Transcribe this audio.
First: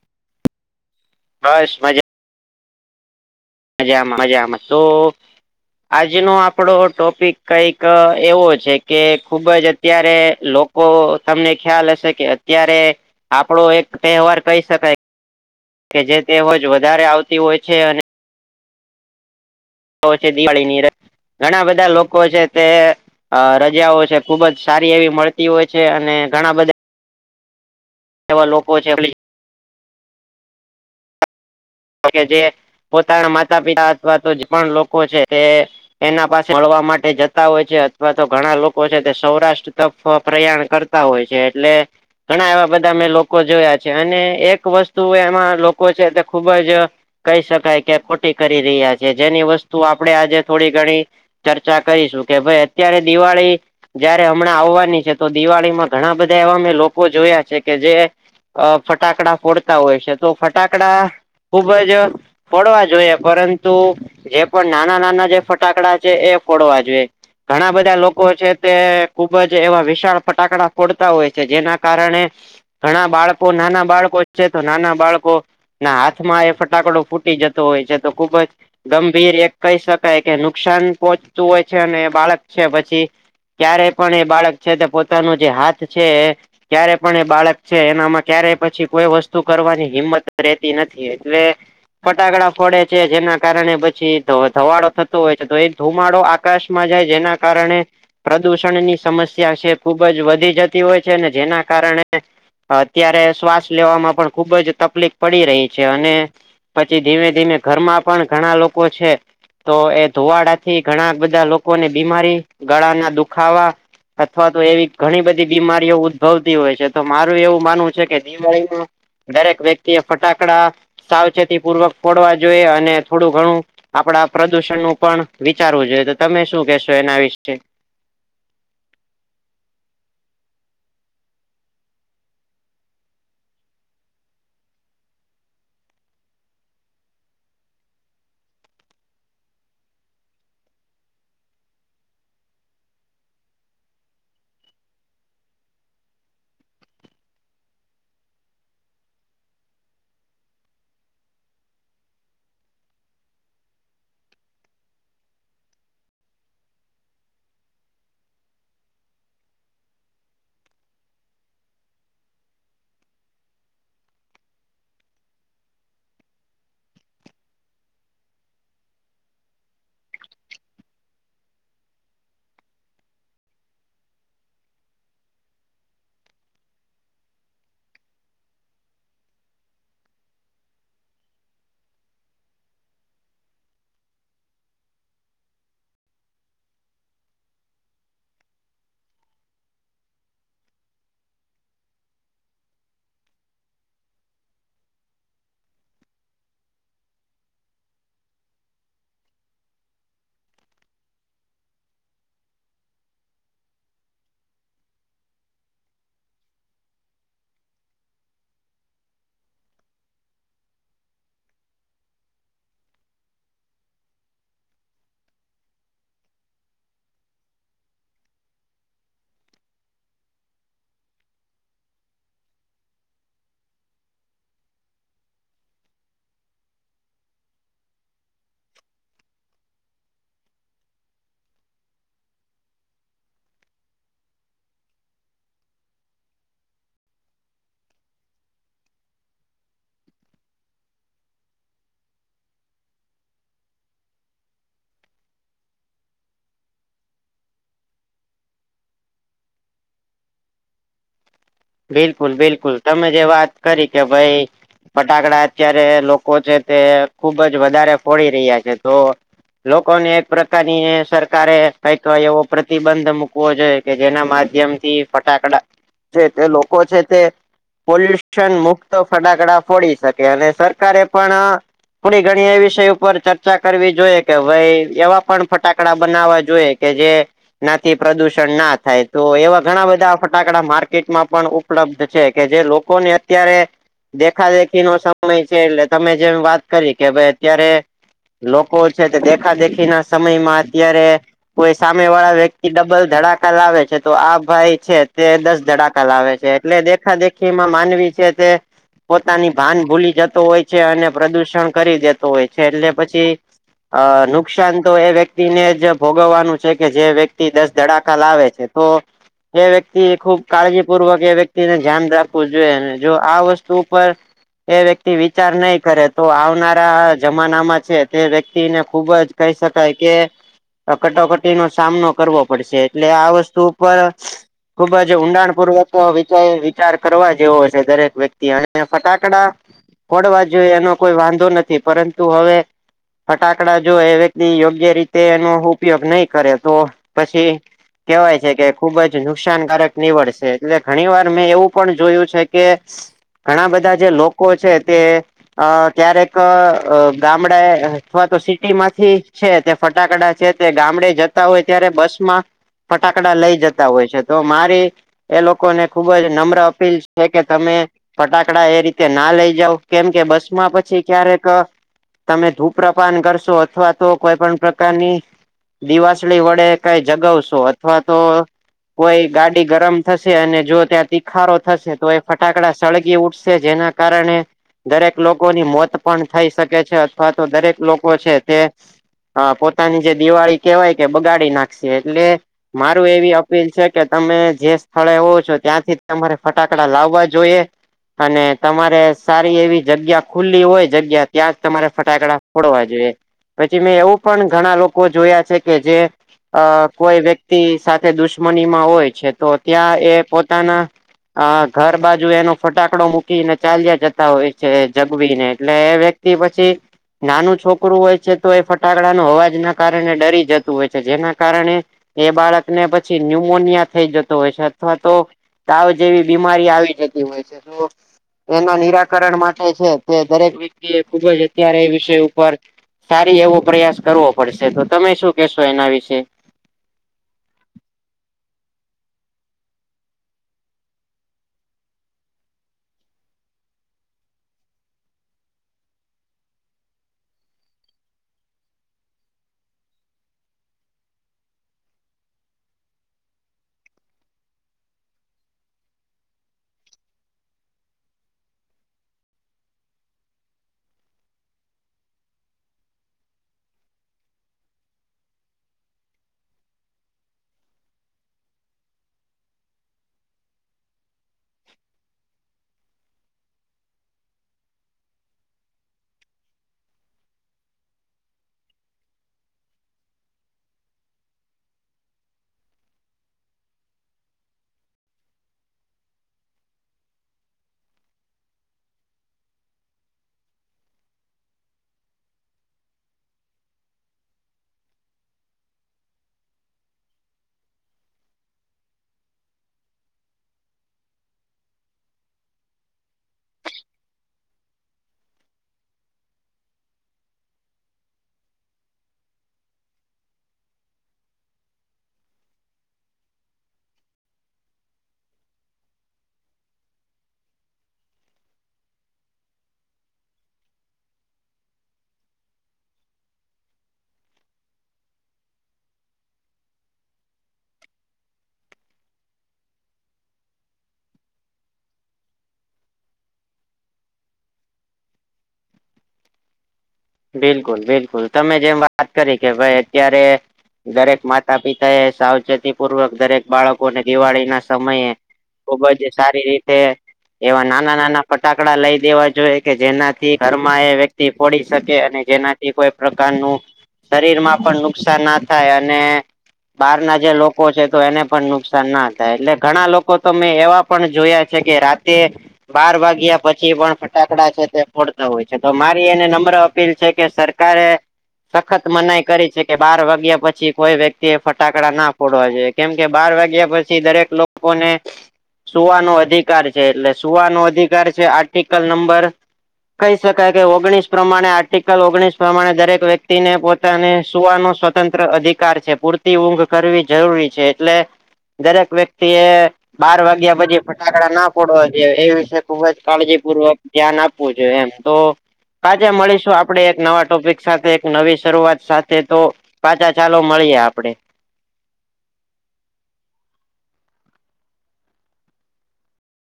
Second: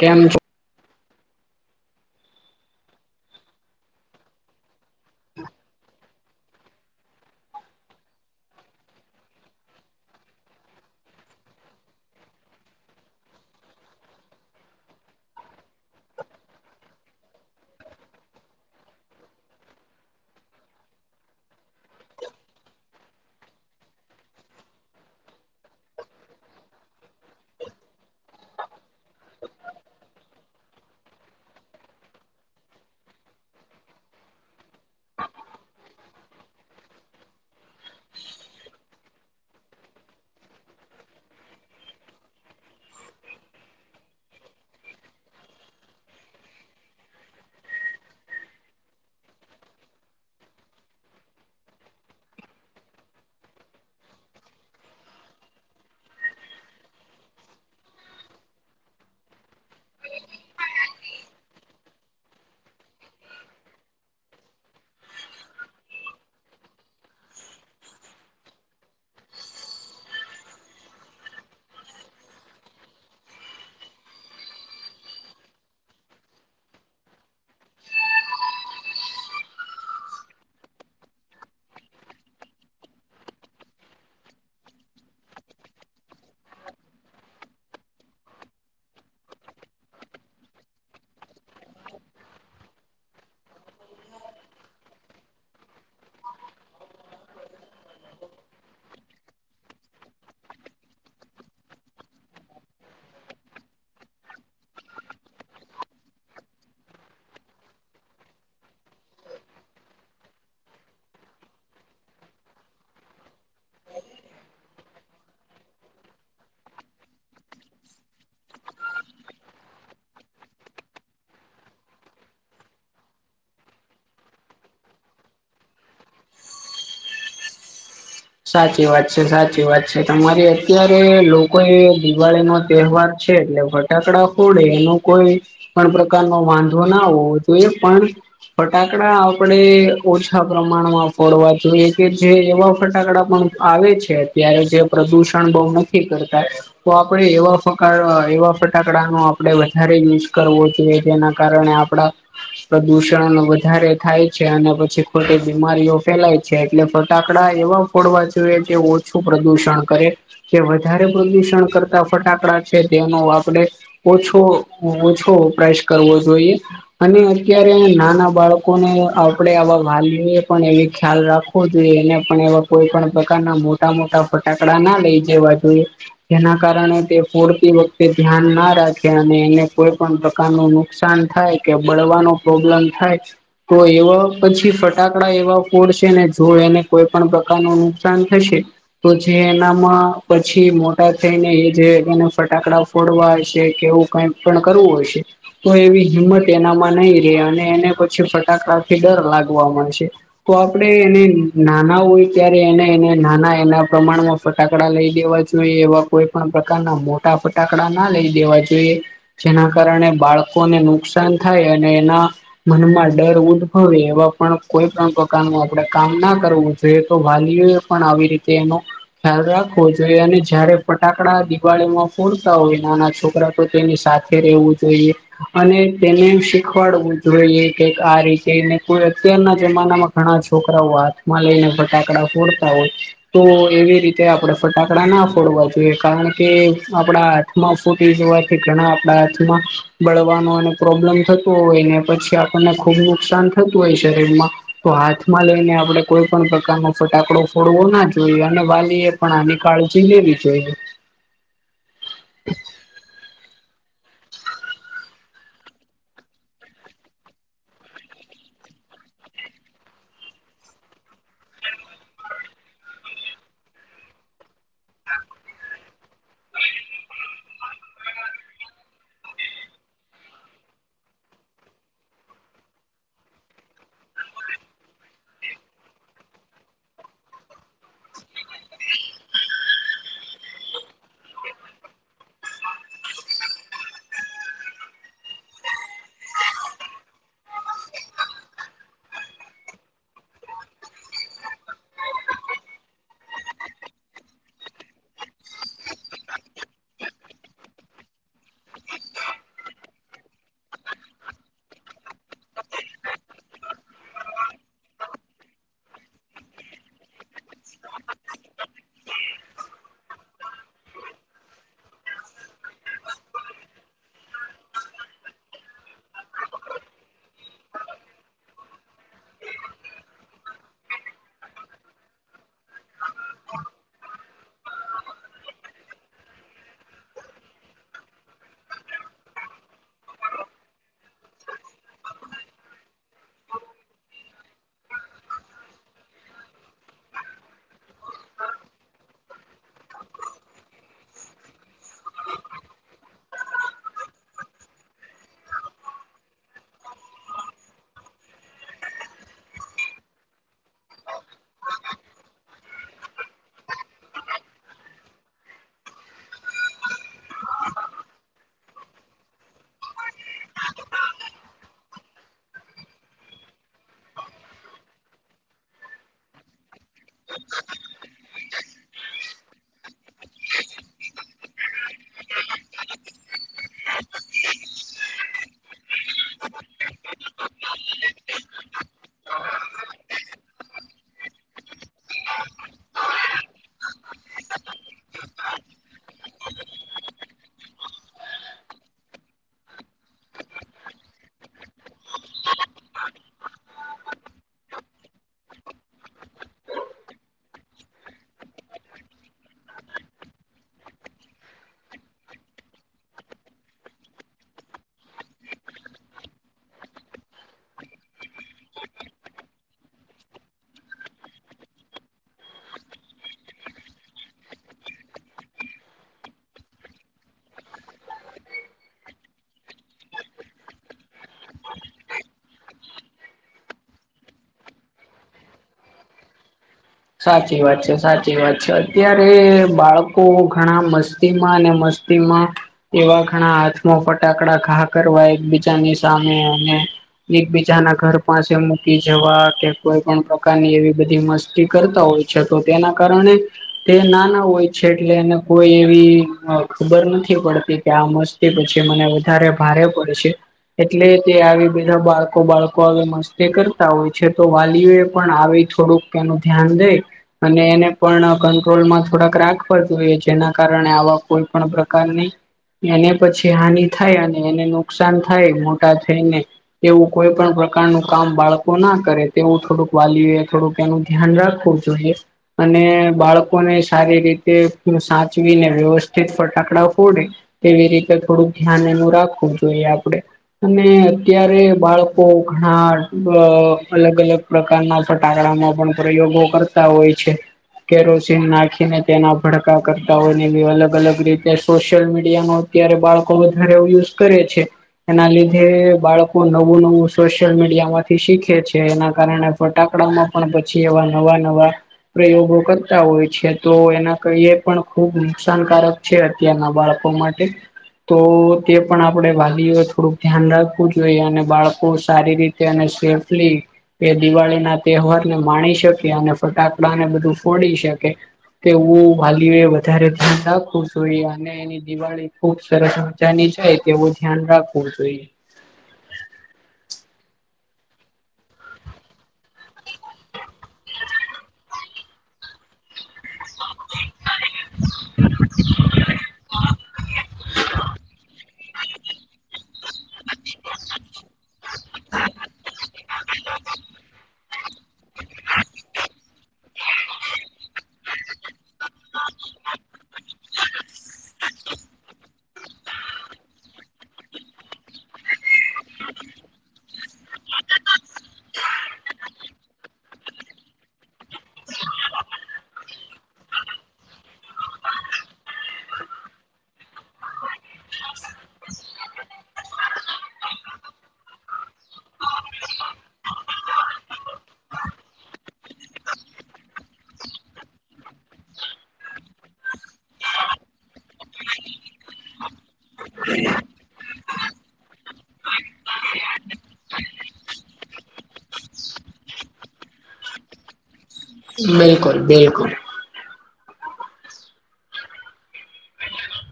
કેમ છો? બસ, મજા. મજામાં, મજામાં તો આજનો આપણો ટોપિક કઈક એવો છે કે, ખુબ જ અત્યારે લો લોકો, તમને ખ્યાલ હશે કે અત્યારે આપણો એક તહેવાર કહી શકાય. કે જે તે હોજ વધારે આવતી હોય છે અને છે દિવાળીની, ઘણા બધા લોકો છે તે અ રજાઓ છે, ખુબ જ સારી એવી મળતી હોય છે અને ઘણા બધા એવા લોકો છે, એબલી કે જે પોતાના માતા-પિતા અથવા તો જે પણ લોકો છે, તે એના પાસે મળવા માટે જતા હોય છે, અથવા તો ઘણા લોકો છે, તે સૌરાષ્ટ્ર તરફ પ્રયાણ કરતા હોય છે, એટલે ઘણા એવા બધા મેં લોકો જોયા છે, અને એક વસ્તુ એમાં, લોકો છે. ખુબ જ કહીં શકાય કે ખોટી કરી રહ્યા છે, જેની વસ્તુ આપણેે આજે થોડી ઘણી ચર્ચા કરીશું કે, ભાઈ, અત્યારે દિવાળી. જયારે હમણાં આવવાની છે, તો દિવાળી માં ઘણા બધા એવા મે લોકો જોયા છે કે જે અ, ફટાકડા ફોડતા હોય છે, તો ફટાકડા ખુબ જ ફડવા જોઈએ, પરંતુ જે પણ નાના-નાના જે ફટાકડા છે, એ ફોડવા જોઈએ. ઘણા બધા લોકો છે, તે ખુબ જ એવા વિશાળ ફટાકડા ફોડતા હોય છે, જેના કારણે ઘણા બાળકો, નાના બાળકો છે, તો નાના બાળકો ના હાથ હ, માં એ ફટાકડો ફૂટી જતો હોય છે, તો ખુબ જ ગંભીર, એક કહીં શકાય કે નુકસાન પોહચતું હોય છે, અને બાળક છે પછી ક્યારે પણ એ બાળક છે, તે પોતાનું જે હાથ છે. ક્યારે પણ એ બાળક છે, એનામાં ક્યારે પછી કોઈ વસ્તુ કરવાની હિંમત રેહતી નથી. એટલે ફટાકડા ફોડે છે, જેના કારણે પછી ધુવાડો થતો હોય છે, તો એ ધુમાડો આકાશમાં જાય, જેના કારણે પ્રદૂષણની સમસ્યા છે, ખુબ જ વધી જતી હોય છે, અને જેના કારણે અત્યારે શ્વાસ લેવામાં પણ ખુબ જ તકલીફ પડી તી. છે, અને પછી ધીમે ધીમે ઘરમાં પણ ઘણા લોકો છે. તો એ ધોવાડાથી ઘણા બધા લોકોને બીમારી, ગળા ના દુખ ખાવા અથવા તો એવી ઘણી બધી બીમારીઓ ઉદ્દભવતી હોય છે, તો મારું એવું માનવું છે કે દિવાળીમાં દરેક વ્યક્તિ એ ફટાકડા સાવચેતી પૂર્વક ફોડવા જોઈએ અને થોડું ઘણું આપડા પ્રદુષણ નું પણ વિચારવું જોઈએ, તો તમે શું કેશો એના વિશે? સાચી વાત છે, સાચી વાત છે તમારી. અત્યારે લોકો એ દિવાળી નો તહેવાર છે, એટલે ફટાકડા ફોડે, એનું કોઈ પણ પ્રકાર નો વાંધો ના હોઈ, તો એ પણ ફટાકડા આપણે ઓછા પ્રમાણમાં ફોડવા જોઈએ કે જે એવા ફટાકડા પણ આવે છે અત્યારે જે પ્રદુષણ બહુ નથી કરતા તો આપણે એવા ફકા એવા ફટાકડાનો આપણે વધારે યુઝ કરવો જોઈએ જેના કારણે આપડા પ્રદુષણ વધારે થાય છે અને પછી ખોટી બીમારીઓ ફેલાય છે એટલે ફટાકડા એવા ફોડવા જોઈએ જે ઓછું પ્રદુષણ કરે જે વધારે પ્રદુષણ કરતા ફટાકડા છે તેનો આપડે ઓછો ઓછો વપરાશ કરવો જોઈએ અને અત્યારે નાના બાળકોને આપણેે આવા વાલીએ પણ એ ખ્યાલ રાખવો જો ને પણ એવા કોઈ પણ પ્રકારના મોટા મોટા ફટાકડા ના લઈ જવા જોઈએ જેના કારણે તે ફોડતી વખતે ધ્યાન ના રાખે અને એને કોઈ પણ પ્રકારનું નુકસાન થાય કે બળવાનો પ્રોબ્લેમ થાય તો એવા પછી ફટાકડા એવા ફોડશે ને જો એને કોઈ પણ પ્રકાર ન નુકસાન થશે તો જે એનામાં પછી મોટા થઈને એ જેને ફટાકડા ફોડવા હશે કે એવું કંઈ પણ કરવું હશે તો એવી હિંમત એનામાં નહી રે અને એને પછી ફટાકડાથી ડર લાગવા મડશે તો આપડે એને નાના હોય ત્યારે એને એને નાના એના પ્રમાણમાં ફટાકડા લઈ દેવા જોઈએ એવા કોઈ પણ પ્રકારના મોટા ફટાકડા ના લઈ દેવા જોઈએ જેના કારણે બાળકોને નુકસાન થાય અને એના મનમાં ડર ઉદભવે એવા પણ કોઈ પણ પ્રકારનું આપણેે કામ ના કરવું જોઈએ તો વાલીઓ એ પણ આવી રીતે એનો ખ્યાલ રાખવો જોઈએ અને જયારે ફટાકડા દિવાળી માં ફોડતા હોય નાના છોકરા તો તેની સાથે રહેવું જોઈએ અને તેને શીખવાડવું જોઈએ કે આ રીતે એ કોઈ અત્યારના જમાનામાં ઘણા છોકરાઓ હાથમાં લઈને ફટાકડા ફોડતા હોય તો એવી રીતે આપડે ફટાકડા ના ફોડવા જોઈએ કારણ કે આપડા હાથમાં ફૂટી જવાથી ઘણા આપડા હાથમાં બળવાનો અને પ્રોબ્લેમ થતો હોય ને પછી આપને ખુબ નુકસાન થતું હોય શરીર માં તો હાથ માં લઈને આપણે કોઈ પણ પ્રકાર ન ફટાકડો ફોડવો ના જોઈએ અને વાલી એ પણ આની કાળજી લેવી જોઈએ બિલકુલ બિલકુલ તમે જે વાત કરી કે ભાઈ ફટાકડા અત્યારે લોકો છે તે ખુબ જ વધારે ફોડી રહ્યા છે તો લોકો ને એક પ્રકારની સરકારે કઈક એવો પ્રતિબંધ મૂકવો જોઈ કે જેના માધ્યમ ફટાકડા જે તે લોકો છે તે પોલ્યુશન મુક્ત ફટાકડા ફોડી શકે અને સરકારે પણ થોડી ઘણી એ વિષય ઉપર ચર્ચા કરવી જોઈએ કે ભાઈ એવા પણ ફટાકડા બનાવવા જોઈએ કે જે નાથી પ્રદુષણ ના થાય તો એવા ઘણા બધા ફટાકડા માર્ ટ પણ ઉપલબ્ધ છે કે જે લોકોને અત્યારે દેખા દેખી નો સમય છે એટલે તમે જેમ વાત કરી કે ભાઈ અત્યારે લોકો છે તે દેખા દેખી ના સમયમાં અત્યારે કોઈ સામે વાળા વ્યક્તિ ડબલ ધડાકા લાવે છે તો આ ભાઈ છે તે દસ ધડાકા લાવે છે એટલે દેખા દેખીમાં માનવી છે કે પોતાની ભાન ભૂલી જતો હોય છે અને પ્રદૂષણ કરી દેતો હોય છે એટલે પછી અ નુકસાન તો એ વ્યક્તિને જ ભોગવવાનું છે કે જે વ્યક્તિ દસ ધડાકા લાવે છે હ જે વ્યક્તિ ખૂબ કાળજીપૂર્વક એ વ્યક્તિને ધ્યાન રાખવું જોઈએ જો આ વસ્તુ ઉપર એ વ્યક્તિ વિચાર નહી કરે તો આવનારા જમાનામાં છે તે વ્યક્તિને ખુબ જ કહી શકાય કે આ કટોકટી નો સામનો કરવો પડશે એટલે આ વસ્તુ ઉપર ખુબ જ જે ઊંડાણ પૂર્વક વિચ વિચાર કરવા જેવો છે દરેક વ્યક્તિ અને ફટાકડા ફોડવા જોઈએ એનો કોઈ વાંધો નથી પરંતુ હવે ફટાકડા જો એ વ્યક્તિ યોગ્ય રીતે એનો ઉપયોગ નહીં કરે તો પછી કવાય છે કે ખુબ જ નુકસાનકારક નીવડશે એટલે ઘણી વાર મેં એવું પણ જોયું છે કે ઘણા બધા જે લોકો છે તે અ ક્યારેક અ ગામડા અથવા તો સિટી માંથી છે તે ફટાકડા છે તે ગામડે જતા હોય ત્યારે બસ માં ફટાકડા લઈ જતા હોય છે તો મારી એ લોકોને ખુબ જ નમ્ર અપીલ છે કે તમે ફટાકડા એ રીતે ના લઈ જાવ કેમ કે બસ માં પછી ક્યારેક તમે ધૂપ્રપાન કરશો અથવા તો કોઈ પણ પ્રકારની દિવાસળી વડે કઈ જગાવશો અથવા તો કોઈ ગાડ તે ગરમ થશે અને જો ત્યાં તીખારો થશે તો એ ફટાકડા સળગી ઉઠશે જેના કારણે દરેક લોકોની મોત પણ થઈ શકે છે અથવા તો દરેક લોકો છે તે હા પોતાની જે દિવાળી કેહેવાય કે બગાડી નાખશે એટલે મારું એવી અપીલ છે કે તમે જે સ્થળે હોવો છો ત્યાંથી જ તમારે ફટાકડા લાવવા જોઈએ અને તમારે સારી એવી જગ્યા ખુલ્લી હોય જગ્યા ત્યાં જ તમારે ફટાકડા ફોડવા જોઈએ. પછી મેં એવું પણ ઘણા લોકો જોયા છે કે જે અ કોઈ વ્યક્તિ સાથે દુશ્મનીમાં હોય છે તો ત્યાં એ પોતાના અ ઘર બાજુ એનો ફટાકડો મૂકીને ચાલ્યા જતા હોય છે જગવી ને એટલે એ વ્યક્ત ક્તિ પછી નાનું છોકરું હોય છે તો એ ફટાકડા નનો અવાજ ના કારણે ડરી જતું હોય છે જેના કારણે એ બાળકને પછી ન્યુમોનિયા થઈ જતો હોય છે અથવા તો તાવ જેવી બીમારી આવી જતી હોય છે તો એના નિરાકરણ માટે છે તે દરેક વ્યક્તિ એ ખુબ જ અત્યારે એ વિષય ઉપર સારી એવો પ્રયાસ કરવો પડશે તો તમે શું કેશો એના વિશે. સાચી વાત છે સાચી વાત છે અત્યારે બાળકો ઘણા મસ્તી માં અને મસ્ત સ્તીમાં એવા ઘણા હાથમાં ફટાકડા ઘા કરવા એકબીજાની સામે અને એકબીજા ના ઘર પાસે મૂકી જવા કે કોઈ પણ પ્રકારની એવી બધી મસ્તી કરતા હોય છે તો તેના કારણે તે નાના હોય છે એટલે એને કોઈ એવી અ ખબર નથી પડતી કે આ મસ્ત કે પછી મને વધારે ભારે પડે છે. એટલે તે આવી બધા બાળકો બાળકો આવી મસ્તી કરતા હોય છે તો વાલીઓ એ પણ આવી થોડુંક એનું ધ્યાન દે અને એને પણ કંટ્રોલમાં થોડાક રાખવા જોઈએ જેના કારણે આવા કોઈ પણ પ્રકારની એને પછી હાનિ થાય અને એને નુકસાન થાય મોટા થઈને એવું કોઈ પણ પ્રકારનું કામ બાળકો ના કરે તેવું થોડુંક વાલીઓ એ થોડુંક એનું ધ્યાન રાખવું જોઈએ. અને બાળકોને સારી રીતે સાચવીને વ્યવસ્થિત ફટાકડા ફોડે એવી રીતે થોડુંક ધ્યાન એનું રાખવું જોઈએ આપડે. અને અત્યારે બાળકો ઘણા બ અલગ અલગ પ્રકારના ફટાકડામાં પણ પ્રયોગો કરતા હોય છે. કેરોસીન નાખીને તેના ભડકા કરતા હોય ને એવી અલગ અલગ રીતે સોશિયલ મીડિયામાં અત્યારે બાળકો વધારે એવું યુઝ કરે છે. એના લીધે બાળકો નવું નવું સોશિયલ મીડિયા માંથી શીખે છે એના કારણે ફટાકડા માં પણ પછી એવા નવા નવા પ્રયોગો કરતા હોય છે તો એના કઈએ પણ ખુબ નુકસાનકારક છે અત્યારના બાળકો માટે. તો તે પણ આપણે વાલીઓ થોડુંક ધ્યાન રાખવું જોઈએ અને બાળકો સારી રીત તા અને સેફલી એ દિવાળીના તહેવાર. નેમાણી શકે અને ફટાકડા ને બધું ફોડી શકે. તેવું વાલીઓ એ વધારે ધ્યાન રાખવું જોઈ અને નેદિવાળી ખુબ સરસ મજાની જાય તેવું ધ્યાન રાખવું જોઈએ. બિલકુલ બિલકુલ તમે જેમ વાત કરી કે ભાઈ અત્યારે. દરેક માતા પિતા એ સાવચેતી પૂર્વક દરેક બાળકો ને દિવાળીના સમયે ખુબજ સારી રીતે એવા નાના નાના ફટાકડા લઈ દેવા જોઈએ કે જેનાથી ઘરમાં એ વ્યક્તિ ફોડી શકે અને જેનાથી કોઈ પ્રકારનું શરીર માં પણ નુકસાન ના થાય અને બારના જે લોકો છે, તો એને પણ નુકસાન ના થાય, એટલે ઘણા લોકો તમે એવા પણ જોયા છે, કે રાતે બાર વાગ્યા પછી પણ ફટાકડા છે તે ફોડતા હોય છે, તો મારી એને નમ મ્રર અપીલ છે, કે સરકારે સખત મનાઈ કરી છે, કે બાર વાગ્યા પછી કોઈ વ્યક્તિ એ ફટાકડા ના ફોડવા જોઈ. કેમકે બાર વાગ્યા પછી દરેક લોકોને સુવાનો અધિકાર છે, એટલે સુવાનો અધિકાર છે, આર્ટિકલ નંબર. કહી શકાય કે ઓગણીસ. પ્રમાણે આર્ટિકલ ઓગણીસ પ્રમાણે દરેક વ્યક્તિને પોતાને સુવાનો સ્વતંત્ર અધિકાર છે. પૂર તીઊંઘ કરવી જરૂરી છે, એટલે દરેક વ્યક્તિ એ બાર વાગ્યા પછી ફટાકડા ના ફોડવા જોએ એ વિષે ખુબ જ કાળજી પૂર્વક ધ્યાન આપવું જોઈએ, એમ તો આજે મળીશું આપણે એક નવા ટોપિક સાથે એક નવી શરૂઆત સાથે તો પાછા ચાલો મળીયે આપડે. બિલકુલ બિલકુલ.